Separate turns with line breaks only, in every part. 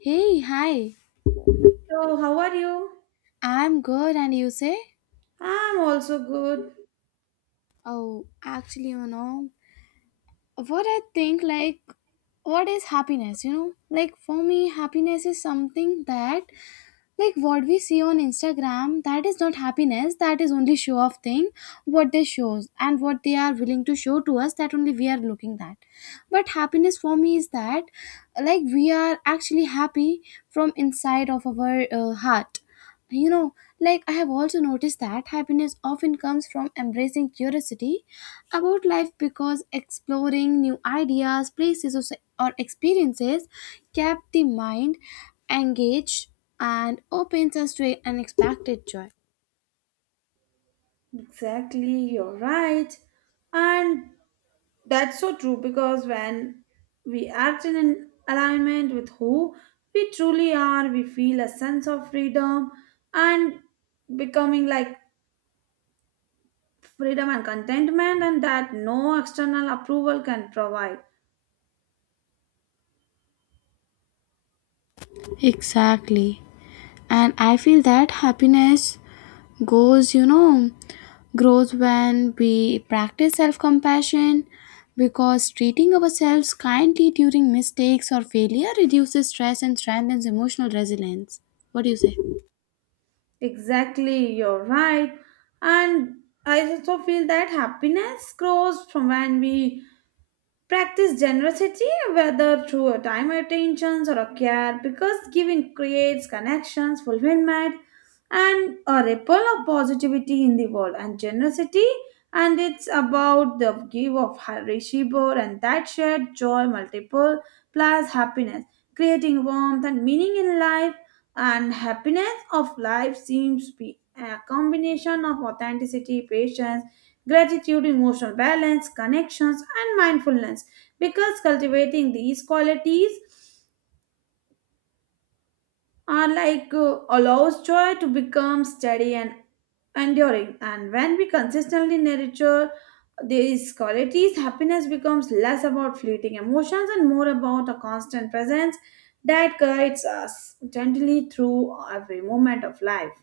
Hey, hi.
So, how are you?
I'm good, and you say?
I'm also good.
Oh, actually, you know, what I think, like, what is happiness, you know? Like, for me, happiness is something that, like, what we see on Instagram, that is not happiness, that is only show off thing, what they shows, and what they are willing to show to us, that only we are looking that. But happiness for me is that, like, we are actually happy from inside of our heart. You know, like I have also noticed that happiness often comes from embracing curiosity about life, because exploring new ideas, places, or experiences kept the mind engaged and opens us to unexpected joy.
Exactly, you're right. And that's so true because when we act in an alignment with who we truly are, we feel a sense of freedom and becoming like freedom and contentment, and that no external approval can provide.
Exactly. And I feel that happiness goes, you know, grows when we practice self compassion because treating ourselves kindly during mistakes or failure reduces stress and strengthens emotional resilience. What do you say?
Exactly, you're right. And I also feel that happiness grows from when we Practice generosity, whether through a time attentions or a care, because giving creates connections, fulfillment, and a ripple of positivity in the world. And generosity, and it's about the give of Harishibor and that shared joy multiple plus happiness, creating warmth and meaning in life. And happiness of life seems to be a combination of authenticity, patience gratitude, emotional balance, connections, and mindfulness. Because cultivating these qualities are like allows joy to become steady and enduring. And when we consistently nurture these qualities, happiness becomes less about fleeting emotions and more about a constant presence that guides us gently through every moment of life.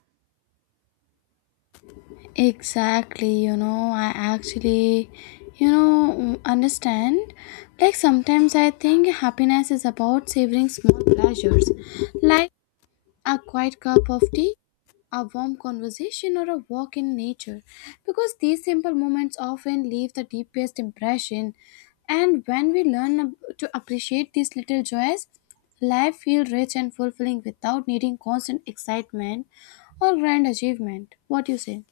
Exactly, you know, I actually, you know, understand. Like sometimes I think happiness is about savoring small pleasures, like a quiet cup of tea, a warm conversation, or a walk in nature, because these simple moments often leave the deepest impression. And when we to appreciate these little joys, life feels rich and fulfilling without needing constant excitement or grand achievement. What do you say?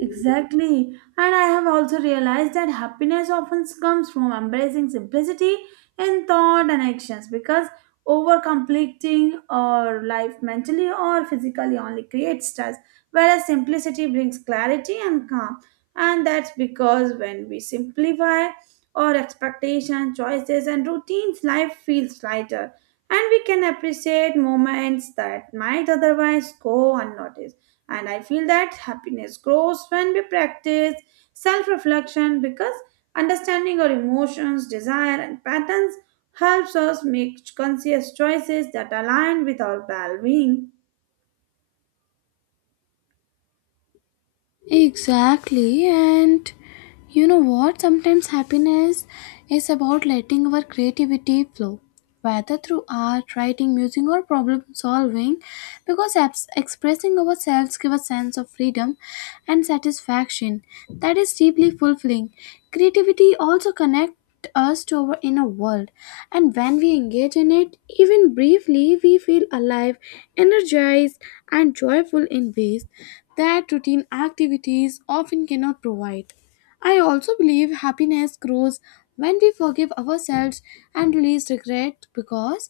Exactly. And I have also realized that happiness often comes from embracing simplicity in thought and actions because over completing our life mentally or physically only creates stress, whereas simplicity brings clarity and calm. And that's because when we simplify our expectations, choices, and routines, life feels lighter and we can appreciate moments that might otherwise go unnoticed. And I feel that happiness grows when we practice self reflection because understanding our emotions, desire, and patterns helps us make conscious choices that align with our well being.
Exactly, and you know what? Sometimes happiness is about letting our creativity flow, whether through art, writing, music, or problem solving, because expressing ourselves gives a sense of freedom and satisfaction that is deeply fulfilling. Creativity also connects us to our inner world, and when we engage in it, even briefly, we feel alive, energized, and joyful in ways that routine activities often cannot provide. I also believe happiness grows when we forgive ourselves and release regret, because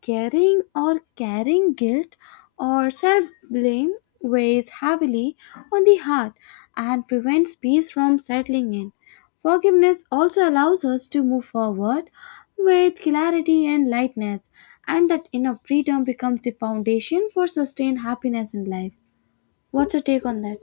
carrying guilt or self blame weighs heavily on the heart and prevents peace from settling in. Forgiveness also allows us to move forward with clarity and lightness, and that inner freedom becomes the foundation for sustained happiness in life. What's your take on that?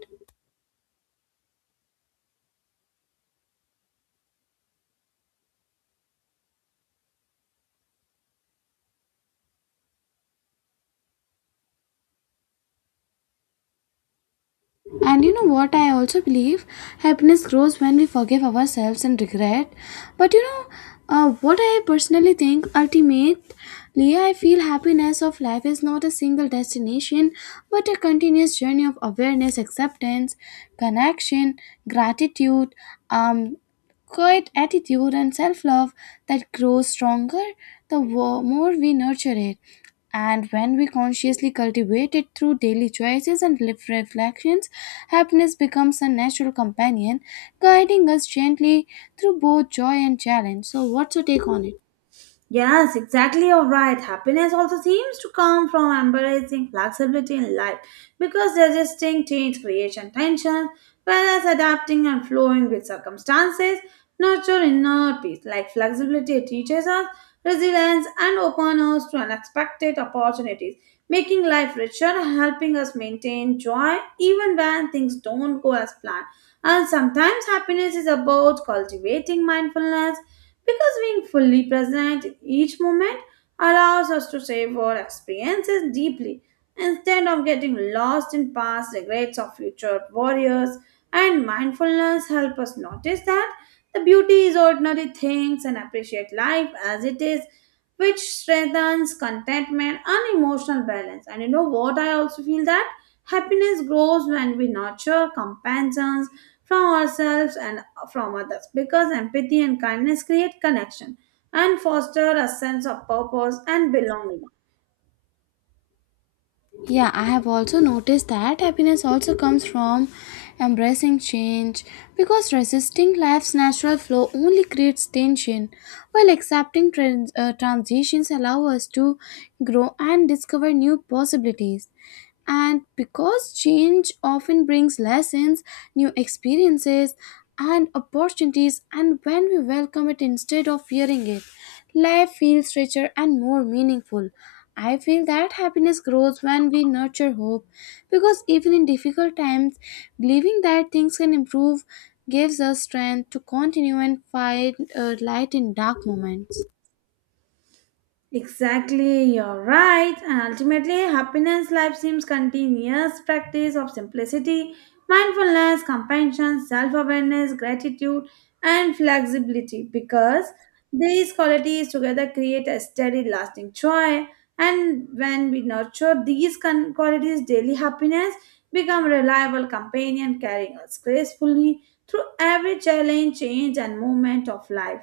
And you know what? I also believe happiness grows when we forgive ourselves and regret. But you know, what I personally think ultimately, I feel happiness of life is not a single destination, but a continuous journey of awareness, acceptance, connection, gratitude, um, quiet attitude and self love that grows stronger the more we nurture it. And when we consciously cultivate it through daily choices and reflections, happiness becomes a natural companion, guiding us gently through both joy and challenge. So, what's your take on it?
Yes, exactly. You're right. Happiness also seems to come from embracing flexibility in life because resisting change creates tension, whereas adapting and flowing with circumstances nurture inner peace. Like flexibility teaches us resilience and opens us to unexpected opportunities, making life richer and helping us maintain joy even when things don't go as planned. And sometimes happiness is about cultivating mindfulness because being fully present each moment allows us to savor experiences deeply. Instead of getting lost in past regrets of future warriors, and mindfulness help us notice that the beauty is ordinary things and appreciate life as it is, which strengthens contentment and emotional balance. And you know what? I also feel that happiness grows when we nurture compassion from ourselves and from others because empathy and kindness create connection and foster a sense of purpose and belonging.
Yeah, I have also noticed that happiness also comes from embracing change, because resisting life's natural flow only creates tension, while accepting transitions allow us to grow and discover new possibilities. And because change often brings lessons, new experiences, and opportunities, and when we welcome it instead of fearing it, life feels richer and more meaningful. I feel that happiness grows when we nurture hope, because even in difficult times, believing that things can improve gives us strength to continue and find light in dark moments.
Exactly, you're right. And ultimately, happiness life seems continuous practice of simplicity, mindfulness, compassion, self awareness, gratitude, and flexibility because these qualities together create a steady, lasting joy. And when we nurture these qualities, daily happiness become reliable companion carrying us gracefully through every challenge, change, and moment of life.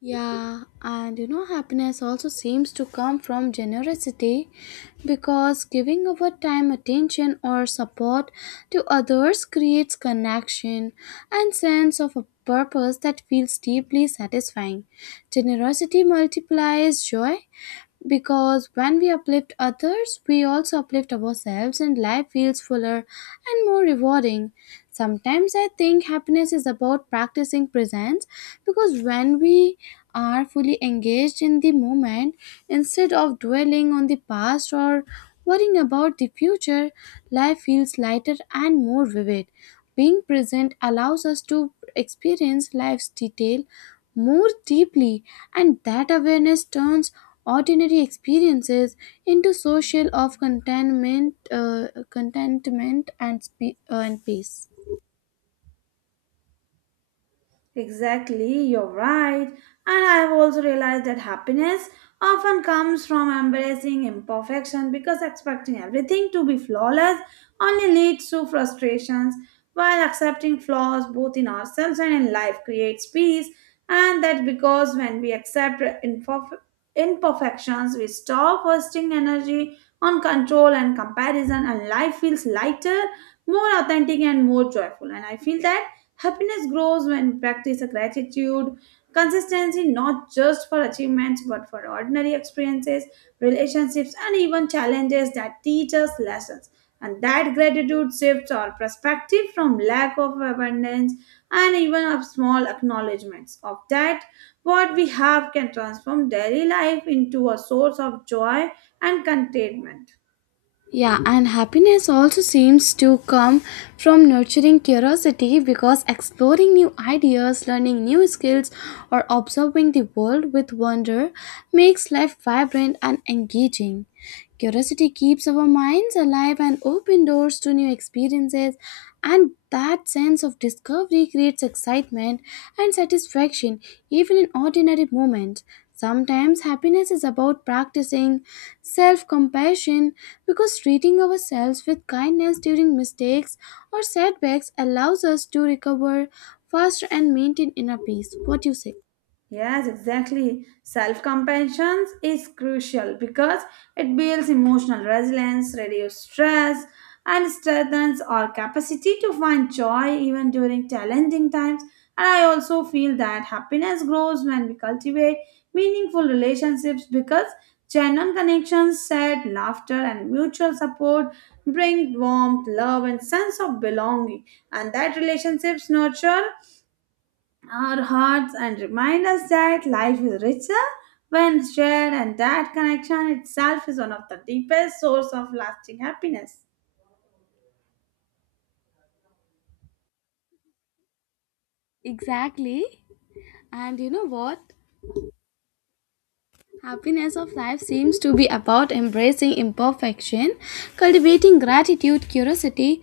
Yeah, and you know, happiness also seems to come from generosity, because giving our time, attention, or support to others creates connection and sense of a purpose that feels deeply satisfying. Generosity multiplies joy, because when we uplift others, we also uplift ourselves and life feels fuller and more rewarding. Sometimes I think happiness is about practicing presence, because when we are fully engaged in the moment, instead of dwelling on the past or worrying about the future, life feels lighter and more vivid. Being present allows us to experience life's detail more deeply, and that awareness turns ordinary experiences into social of contentment and peace.
Exactly, you're right. And I have also realized that happiness often comes from embracing imperfection because expecting everything to be flawless only leads to frustrations, while accepting flaws both in ourselves and in life creates peace. And that because when we accept imperfections, we stop wasting energy on control and comparison, and life feels lighter, more authentic, and more joyful. And I feel that. Happiness grows when practice a gratitude, consistency not just for achievements but for ordinary experiences, relationships, and even challenges that teach us lessons. And that gratitude shifts our perspective from lack of abundance and even of small acknowledgments of that what we have can transform daily life into a source of joy and contentment.
Yeah, and happiness also seems to come from nurturing curiosity, because exploring new ideas, learning new skills, or observing the world with wonder makes life vibrant and engaging. Curiosity keeps our minds alive and opens doors to new experiences, and that sense of discovery creates excitement and satisfaction even in ordinary moments. Sometimes happiness is about practicing self compassion, because treating ourselves with kindness during mistakes or setbacks allows us to recover faster and maintain inner peace. What do you say?
Yes, exactly. Self compassion is crucial because it builds emotional resilience, reduces stress, and strengthens our capacity to find joy even during challenging times. And I also feel that happiness grows when we cultivate meaningful relationships because genuine connections, shared laughter, and mutual support bring warmth, love, and sense of belonging. And that relationships nurture our hearts and remind us that life is richer when shared and that connection itself is one of the deepest source of lasting happiness.
Exactly. And you know what? Happiness of life seems to be about embracing imperfection, cultivating gratitude, curiosity,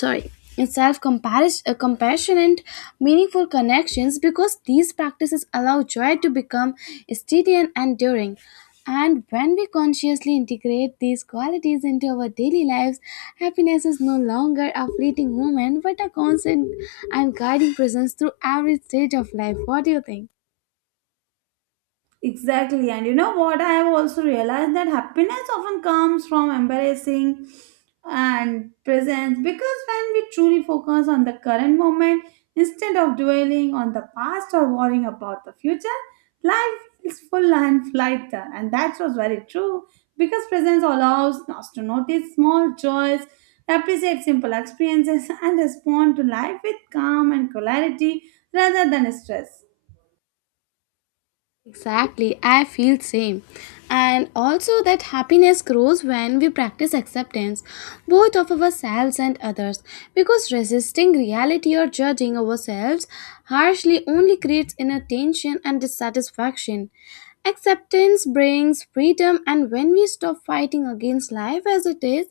sorry, self compassion, and meaningful connections, because these practices allow joy to become steady and enduring. And when we consciously integrate these qualities into our daily lives, happiness is no longer a fleeting moment but a constant and guiding presence through every stage of life. What do you think?
Exactly. And you know what? I have also realized that happiness often comes from embracing and presence because when we truly focus on the current moment instead of dwelling on the past or worrying about the future, life is full and lighter. And that was very true because presence allows us to notice small joys, appreciate simple experiences, and respond to life with calm and clarity rather than stress.
Exactly, I feel same. And also that happiness grows when we practice acceptance, both of ourselves and others, because resisting reality or judging ourselves harshly only creates inner tension and dissatisfaction. Acceptance brings freedom, and when we stop fighting against life as it is,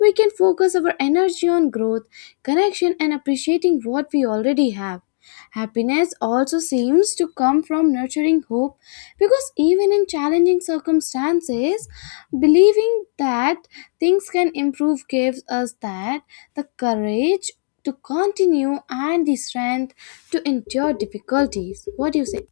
we can focus our energy on growth, connection and appreciating what we already have. Happiness also seems to come from nurturing hope, because even in challenging circumstances, believing that things can improve gives us that the courage to continue and the strength to endure difficulties. What do you say?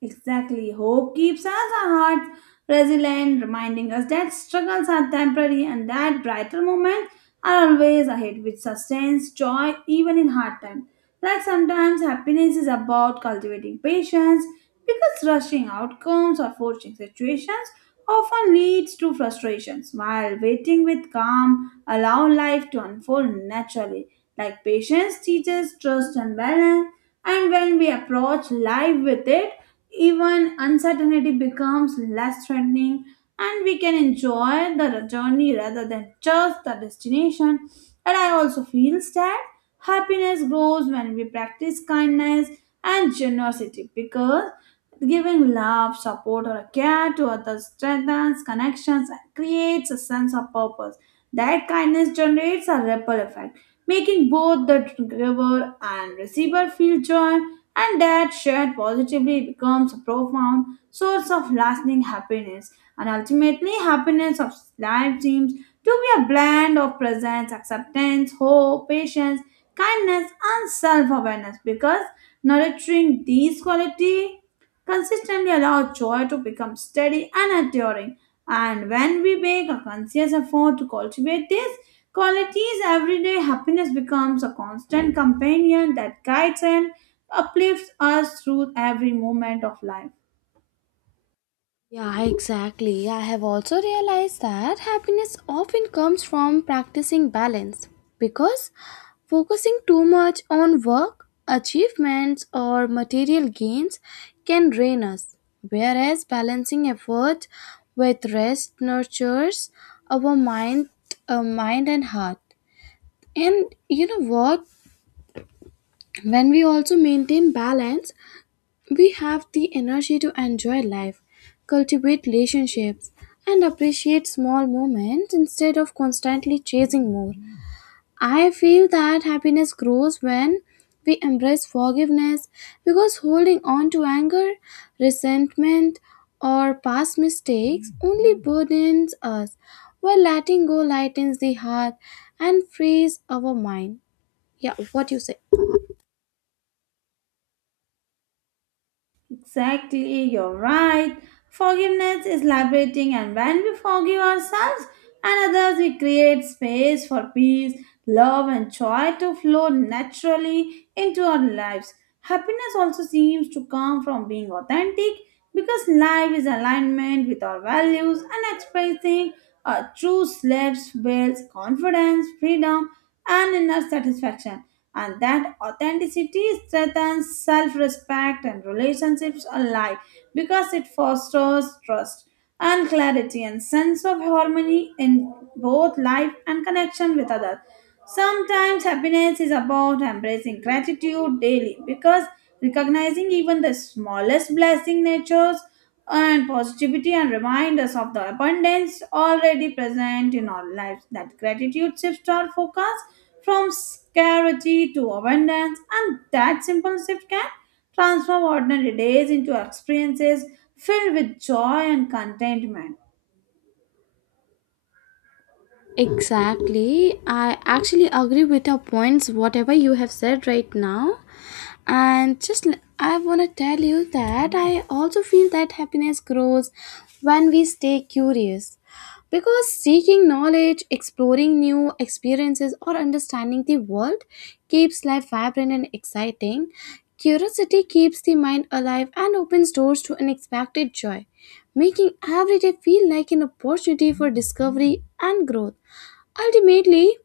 Exactly. Hope keeps us our hearts resilient, reminding us that struggles are temporary and that brighter moments are always ahead, which sustains joy even in hard times. Like sometimes happiness is about cultivating patience because rushing outcomes or forcing situations often leads to frustrations, while waiting with calm allow life to unfold naturally. Like patience teaches trust and balance, and when we approach life with it, even uncertainty becomes less threatening and we can enjoy the journey rather than just the destination. And I also feel that happiness grows when we practice kindness and generosity because giving love, support, or care to others strengthens connections and creates a sense of purpose. That kindness generates a ripple effect, making both the giver and receiver feel joy and that shared positively becomes a profound source of lasting happiness, and ultimately happiness of life seems to be a blend of presence, acceptance, hope, patience, kindness, and self-awareness because nurturing these qualities consistently allow joy to become steady and enduring. And when we make a conscious effort to cultivate these qualities every day, happiness becomes a constant companion that guides and uplifts us through every moment of life.
Yeah, exactly. I have also realized that happiness often comes from practicing balance, because focusing too much on work, achievements, or material gains can drain us, whereas balancing effort with rest nurtures our mind and heart. And you know what? When we also maintain balance, we have the energy to enjoy life, cultivate relationships, and appreciate small moments instead of constantly chasing more. I feel that happiness grows when we embrace forgiveness, because holding on to anger, resentment, or past mistakes only burdens us, while letting go lightens the heart and frees our mind. Yeah, what you say?
Exactly, you're right. Forgiveness is liberating, and when we forgive ourselves and others, we create space for peace, love, and joy to flow naturally into our lives. Happiness also seems to come from being authentic because life is alignment with our values and expressing true slaves builds confidence, freedom, and inner satisfaction, and that authenticity strengthens self-respect and relationships alike because it fosters trust and clarity and sense of harmony in both life and connection with others. Sometimes happiness is about embracing gratitude daily because recognizing even the smallest blessing natures and positivity and remind us of the abundance already present in our lives. That gratitude shifts our focus from scarcity to abundance, and that simple shift can transform ordinary days into experiences filled with joy and contentment.
Exactly. I actually agree with your points, whatever you have said right now. And just I want to tell you that I also feel that happiness grows when we stay curious. Because seeking knowledge, exploring new experiences, or understanding the world keeps life vibrant and exciting. Curiosity keeps the mind alive and opens doors to unexpected joy, making every day feel like an opportunity for discovery and growth. Ultimately,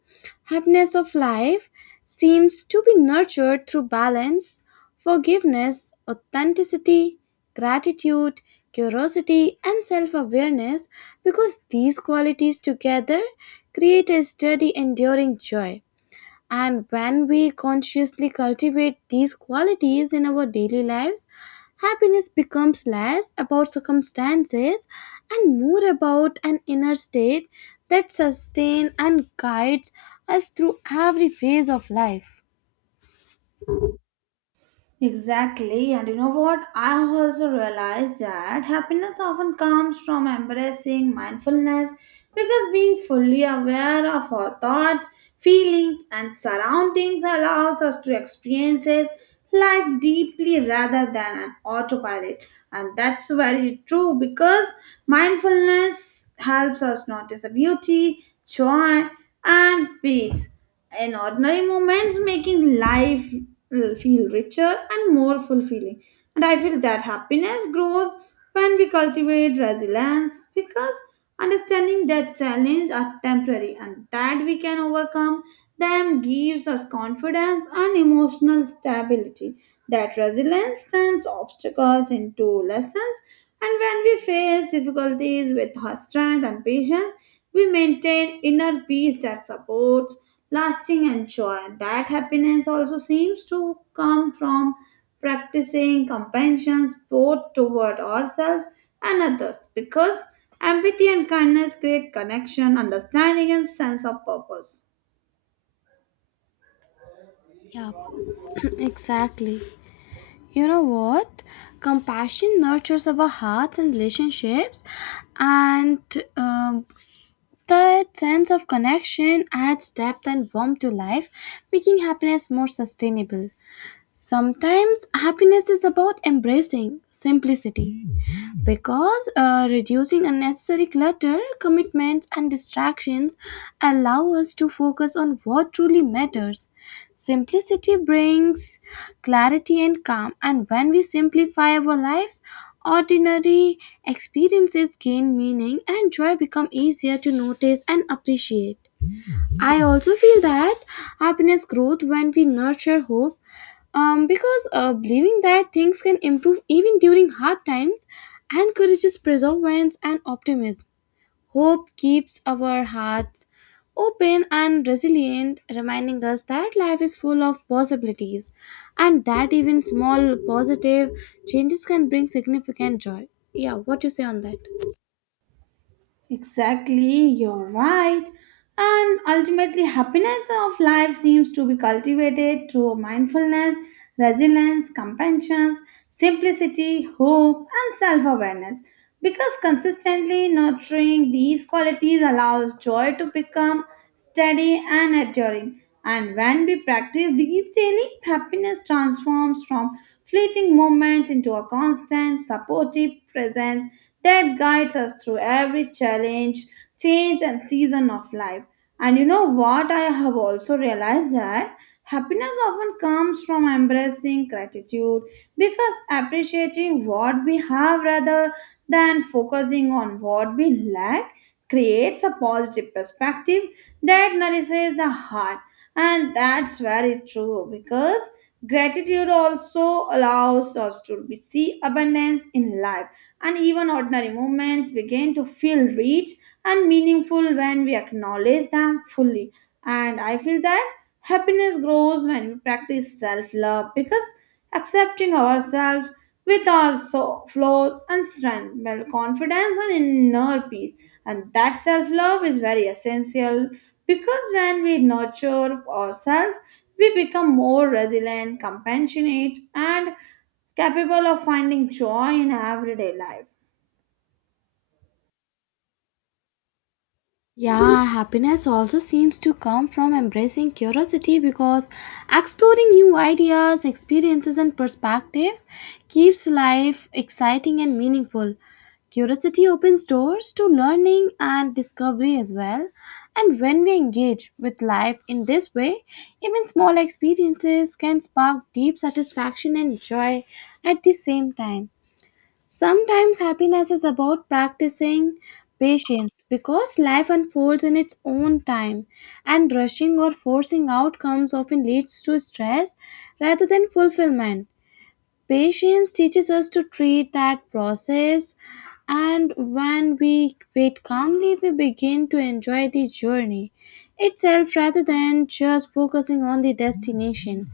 happiness of life seems to be nurtured through balance, forgiveness, authenticity, gratitude, curiosity, and self awareness, because these qualities together create a steady, enduring joy. And when we consciously cultivate these qualities in our daily lives, happiness becomes less about circumstances and more about an inner state that sustains and guides us through every phase of life.
Exactly, and you know what? I also realized that happiness often comes from embracing mindfulness because being fully aware of our thoughts, feelings, and surroundings allows us to experience life deeply rather than an autopilot. And that's very true because mindfulness helps us notice the beauty, joy, and peace in ordinary moments, making life feel richer and more fulfilling. And I feel that happiness grows when we cultivate resilience because understanding that challenges are temporary and that we can overcome them gives us confidence and emotional stability. That resilience turns obstacles into lessons, and when we face difficulties with strength and patience, we maintain inner peace that supports lasting and joy. That happiness also seems to come from practicing compassion both toward ourselves and others because empathy and kindness create connection, understanding, and sense of purpose.
Yeah, exactly. You know what? Compassion nurtures our hearts and relationships, and um, that sense of connection adds depth and warmth to life, making happiness more sustainable. Sometimes happiness is about embracing simplicity, because reducing unnecessary clutter, commitments, and distractions allow us to focus on what truly matters. Simplicity brings clarity and calm, and when we simplify our lives, ordinary experiences gain meaning and joy become easier to notice and appreciate. I also feel that happiness grows when we nurture hope, because believing that things can improve even during hard times encourages perseverance and optimism. Hope keeps our hearts open and resilient, reminding us that life is full of possibilities and that even small positive changes can bring significant joy. Yeah, what you say on that?
Exactly, you're right. And ultimately, happiness of life seems to be cultivated through mindfulness, resilience, compassion, simplicity, hope, and self awareness. Because consistently nurturing these qualities allows joy to become steady and enduring. And when we practice these daily, happiness transforms from fleeting moments into a constant, supportive presence that guides us through every challenge, change, and season of life. And you know what? I have also realized that happiness often comes from embracing gratitude because appreciating what we have rather than focusing on what we lack creates a positive perspective that nourishes the heart. And that's very true because gratitude also allows us to see abundance in life and even ordinary moments begin to feel rich and meaningful when we acknowledge them fully. And I feel that happiness grows when we practice self love because accepting ourselves with our flaws and strength build confidence and inner peace. And that self love is very essential because when we nurture ourselves, we become more resilient, compassionate, and capable of finding joy in everyday life.
Yeah, happiness also seems to come from embracing curiosity, because exploring new ideas, experiences, and perspectives keeps life exciting and meaningful. Curiosity opens doors to learning and discovery as well. And when we engage with life in this way, even small experiences can spark deep satisfaction and joy at the same time. Sometimes happiness is about practicing patience, because life unfolds in its own time, and rushing or forcing outcomes often leads to stress rather than fulfillment. Patience teaches us to treat that process, and when we wait calmly, we begin to enjoy the journey itself rather than just focusing on the destination.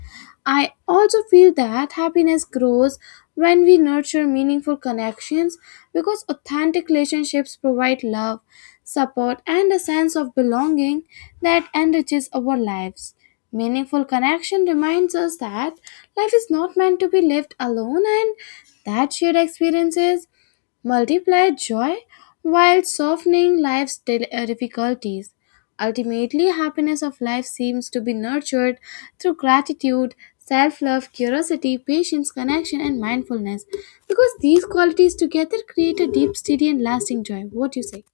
I also feel that happiness grows when we nurture meaningful connections, because authentic relationships provide love, support, and a sense of belonging that enriches our lives. Meaningful connection reminds us that life is not meant to be lived alone, and that shared experiences multiply joy while softening life's difficulties. Ultimately, happiness of life seems to be nurtured through gratitude, self love, curiosity, patience, connection, and mindfulness, because these qualities together create a deep, steady, and lasting joy. What do you say?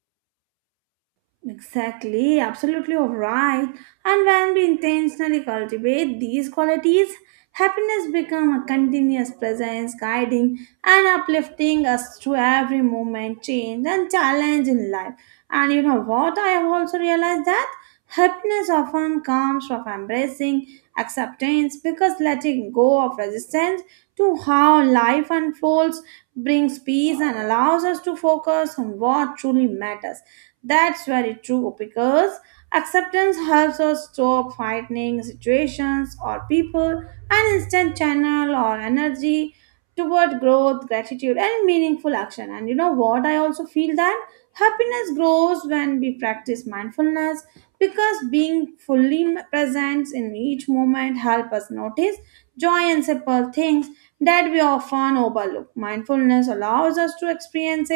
Exactly, absolutely all right. And when we intentionally cultivate these qualities, happiness becomes a continuous presence guiding and uplifting us through every moment, change, and challenge in life. And you know what? I have also realized that happiness often comes from embracing acceptance because letting go of resistance to how life unfolds brings peace and allows us to focus on what truly matters. That's very true because Acceptance helps us stop fighting situations or people and instant channel our energy toward growth, gratitude, and meaningful action. And you know what? I also feel that Happiness grows when we practice mindfulness because being fully present in each moment helps us notice joy in simple things that we often overlook. Mindfulness allows us to experience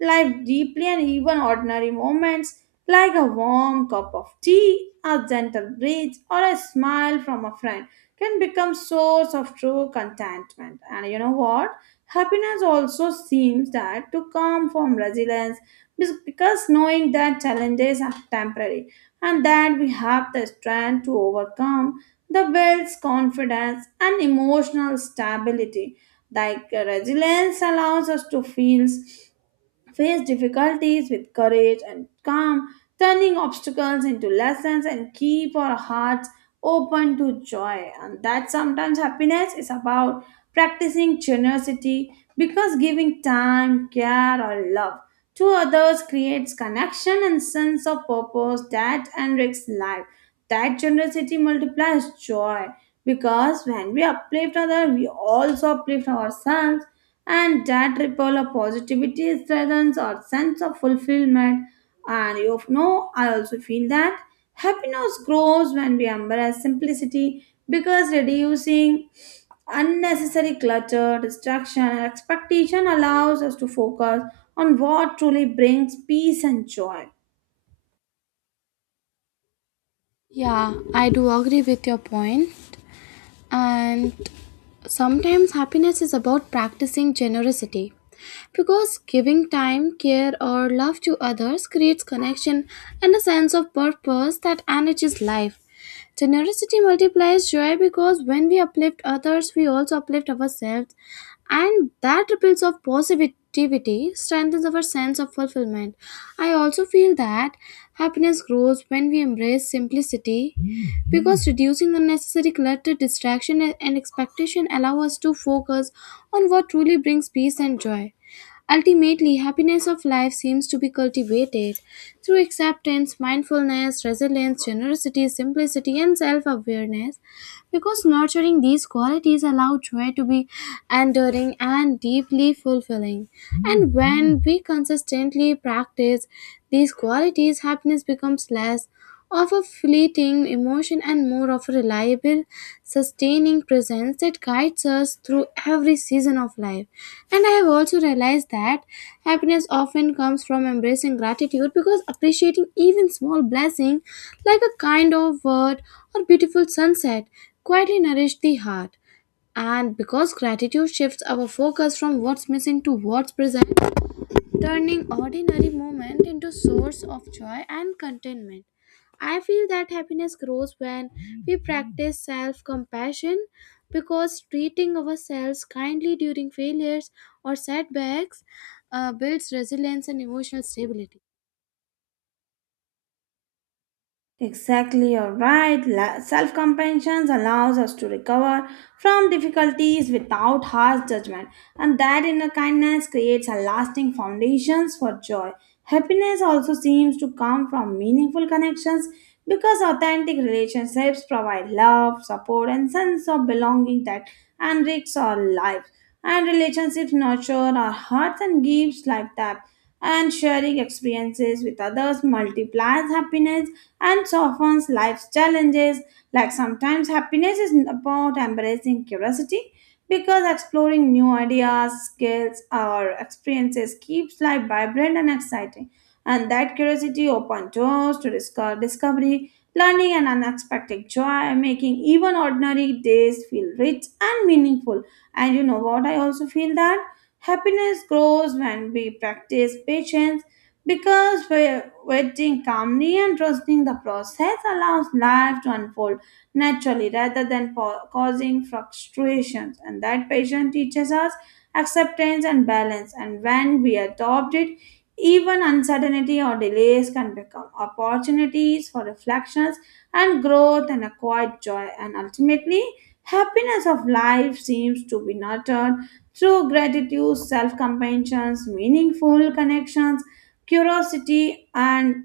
life deeply, and even ordinary moments like a warm cup of tea, a gentle breeze, or a smile from a friend can become source of true contentment. And you know what? Happiness also seems that to come from resilience because knowing that challenges are temporary and that we have the strength to overcome the builds confidence and emotional stability. Like resilience allows us to feel face difficulties with courage and calm, turning obstacles into lessons and keep our hearts open to joy. And that sometimes happiness is about practicing generosity because giving time, care, or love to others creates connection and sense of purpose that enriches life. That generosity multiplies joy because when we uplift others, we also uplift ourselves and that ripple of positivity strengthens our sense of fulfillment. And you know, I also feel that happiness grows when we embrace simplicity because reducing unnecessary clutter, distraction, and expectation allows us to focus on what truly brings peace and joy.
Yeah, I do agree with your point, and sometimes happiness is about practicing generosity, because giving time, care, or love to others creates connection and a sense of purpose that enriches life. Generosity multiplies joy, because when we uplift others, we also uplift ourselves, and that ripples of positivity strengthens our sense of fulfillment. I also feel that happiness grows when we embrace simplicity, because reducing unnecessary clutter, distraction, and expectation allow us to focus on what truly brings peace and joy. Ultimately, happiness of life seems to be cultivated through acceptance, mindfulness, resilience, generosity, simplicity, and self awareness, because nurturing these qualities allow joy to be enduring and deeply fulfilling. And when we consistently practice these qualities, happiness becomes less of a fleeting emotion and more of a reliable, sustaining presence that guides us through every season of life. And I have also realized that happiness often comes from embracing gratitude, because appreciating even small blessing like a kind of word or beautiful sunset quietly nourish the heart. And because gratitude shifts our focus from what's missing to what's present, turning ordinary moment into source of joy and contentment. I feel that happiness grows when we practice self-compassion, because treating ourselves kindly during failures or setbacks builds resilience and emotional stability.
Exactly, you're right. Self compassion allows us to recover from difficulties without harsh judgment, and that inner kindness creates a lasting foundations for joy. Happiness also seems to come from meaningful connections because authentic relationships provide love, support, and sense of belonging that enriches our lives. And relationships nurture our hearts and gives life depth. And sharing experiences with others multiplies happiness and softens life's challenges. Like sometimes happiness is about embracing curiosity because exploring new ideas, skills, or experiences keeps life vibrant and exciting. And that curiosity opens doors to discovery, learning, and unexpected joy, making even ordinary days feel rich and meaningful. And you know what? I also feel that happiness grows when we practice patience because we're waiting calmly and trusting the process allows life to unfold naturally rather than causing frustrations. And that patience teaches us acceptance and balance, and when we adopt it, even uncertainty or delays can become opportunities for reflections and growth and acquired joy. And ultimately, happiness of life seems to be nurtured through gratitude, self-compassion, meaningful connections, curiosity, and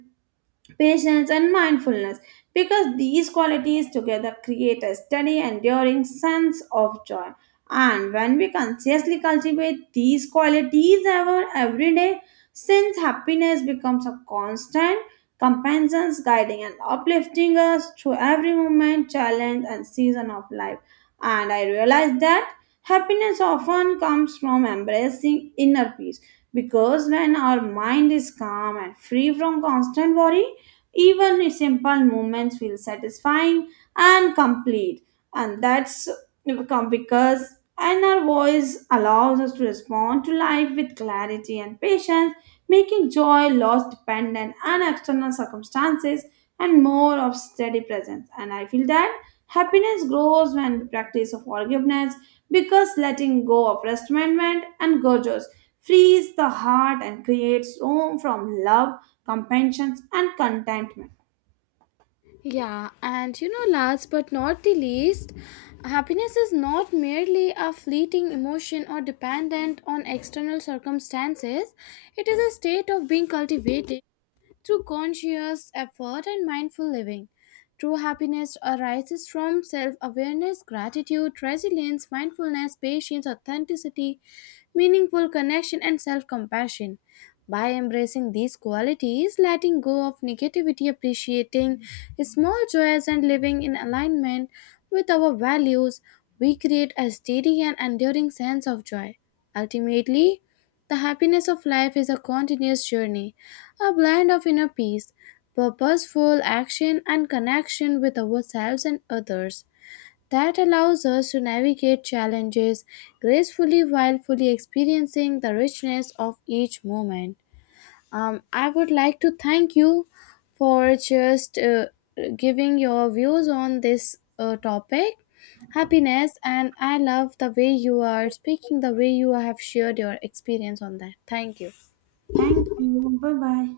patience, and mindfulness, because these qualities together create a steady, enduring sense of joy. And when we consciously cultivate these qualities, our everyday since happiness becomes a constant companion, guiding and uplifting us through every moment, challenge, and season of life. And I realized that happiness often comes from embracing inner peace because when our mind is calm and free from constant worry, even simple movements feel satisfying and complete. And that's become because and our voice allows us to respond to life with clarity and patience, making joy less dependent on external circumstances and more of steady presence. And I feel that happiness grows when we practice of forgiveness because letting go of resentment and grudges frees the heart and creates room from love, compassion, and contentment.
Yeah, and you know, last but not the least, happiness is not merely a fleeting emotion or dependent on external circumstances. It is a state of being cultivated through conscious effort and mindful living. True happiness arises from self awareness, gratitude, resilience, mindfulness, patience, authenticity, meaningful connection, and self compassion. By embracing these qualities, letting go of negativity, appreciating small joys, and living in alignment with our values, we create a steady and enduring sense of joy. Ultimately, the happiness of life is a continuous journey, a blend of inner peace, purposeful action, and connection with ourselves and others that allows us to navigate challenges gracefully while fully experiencing the richness of each moment. I would like to thank you for just giving your views on this topic happiness, and I love the way you are speaking, the way you have shared your experience on that. Thank you.
Thank you, bye bye.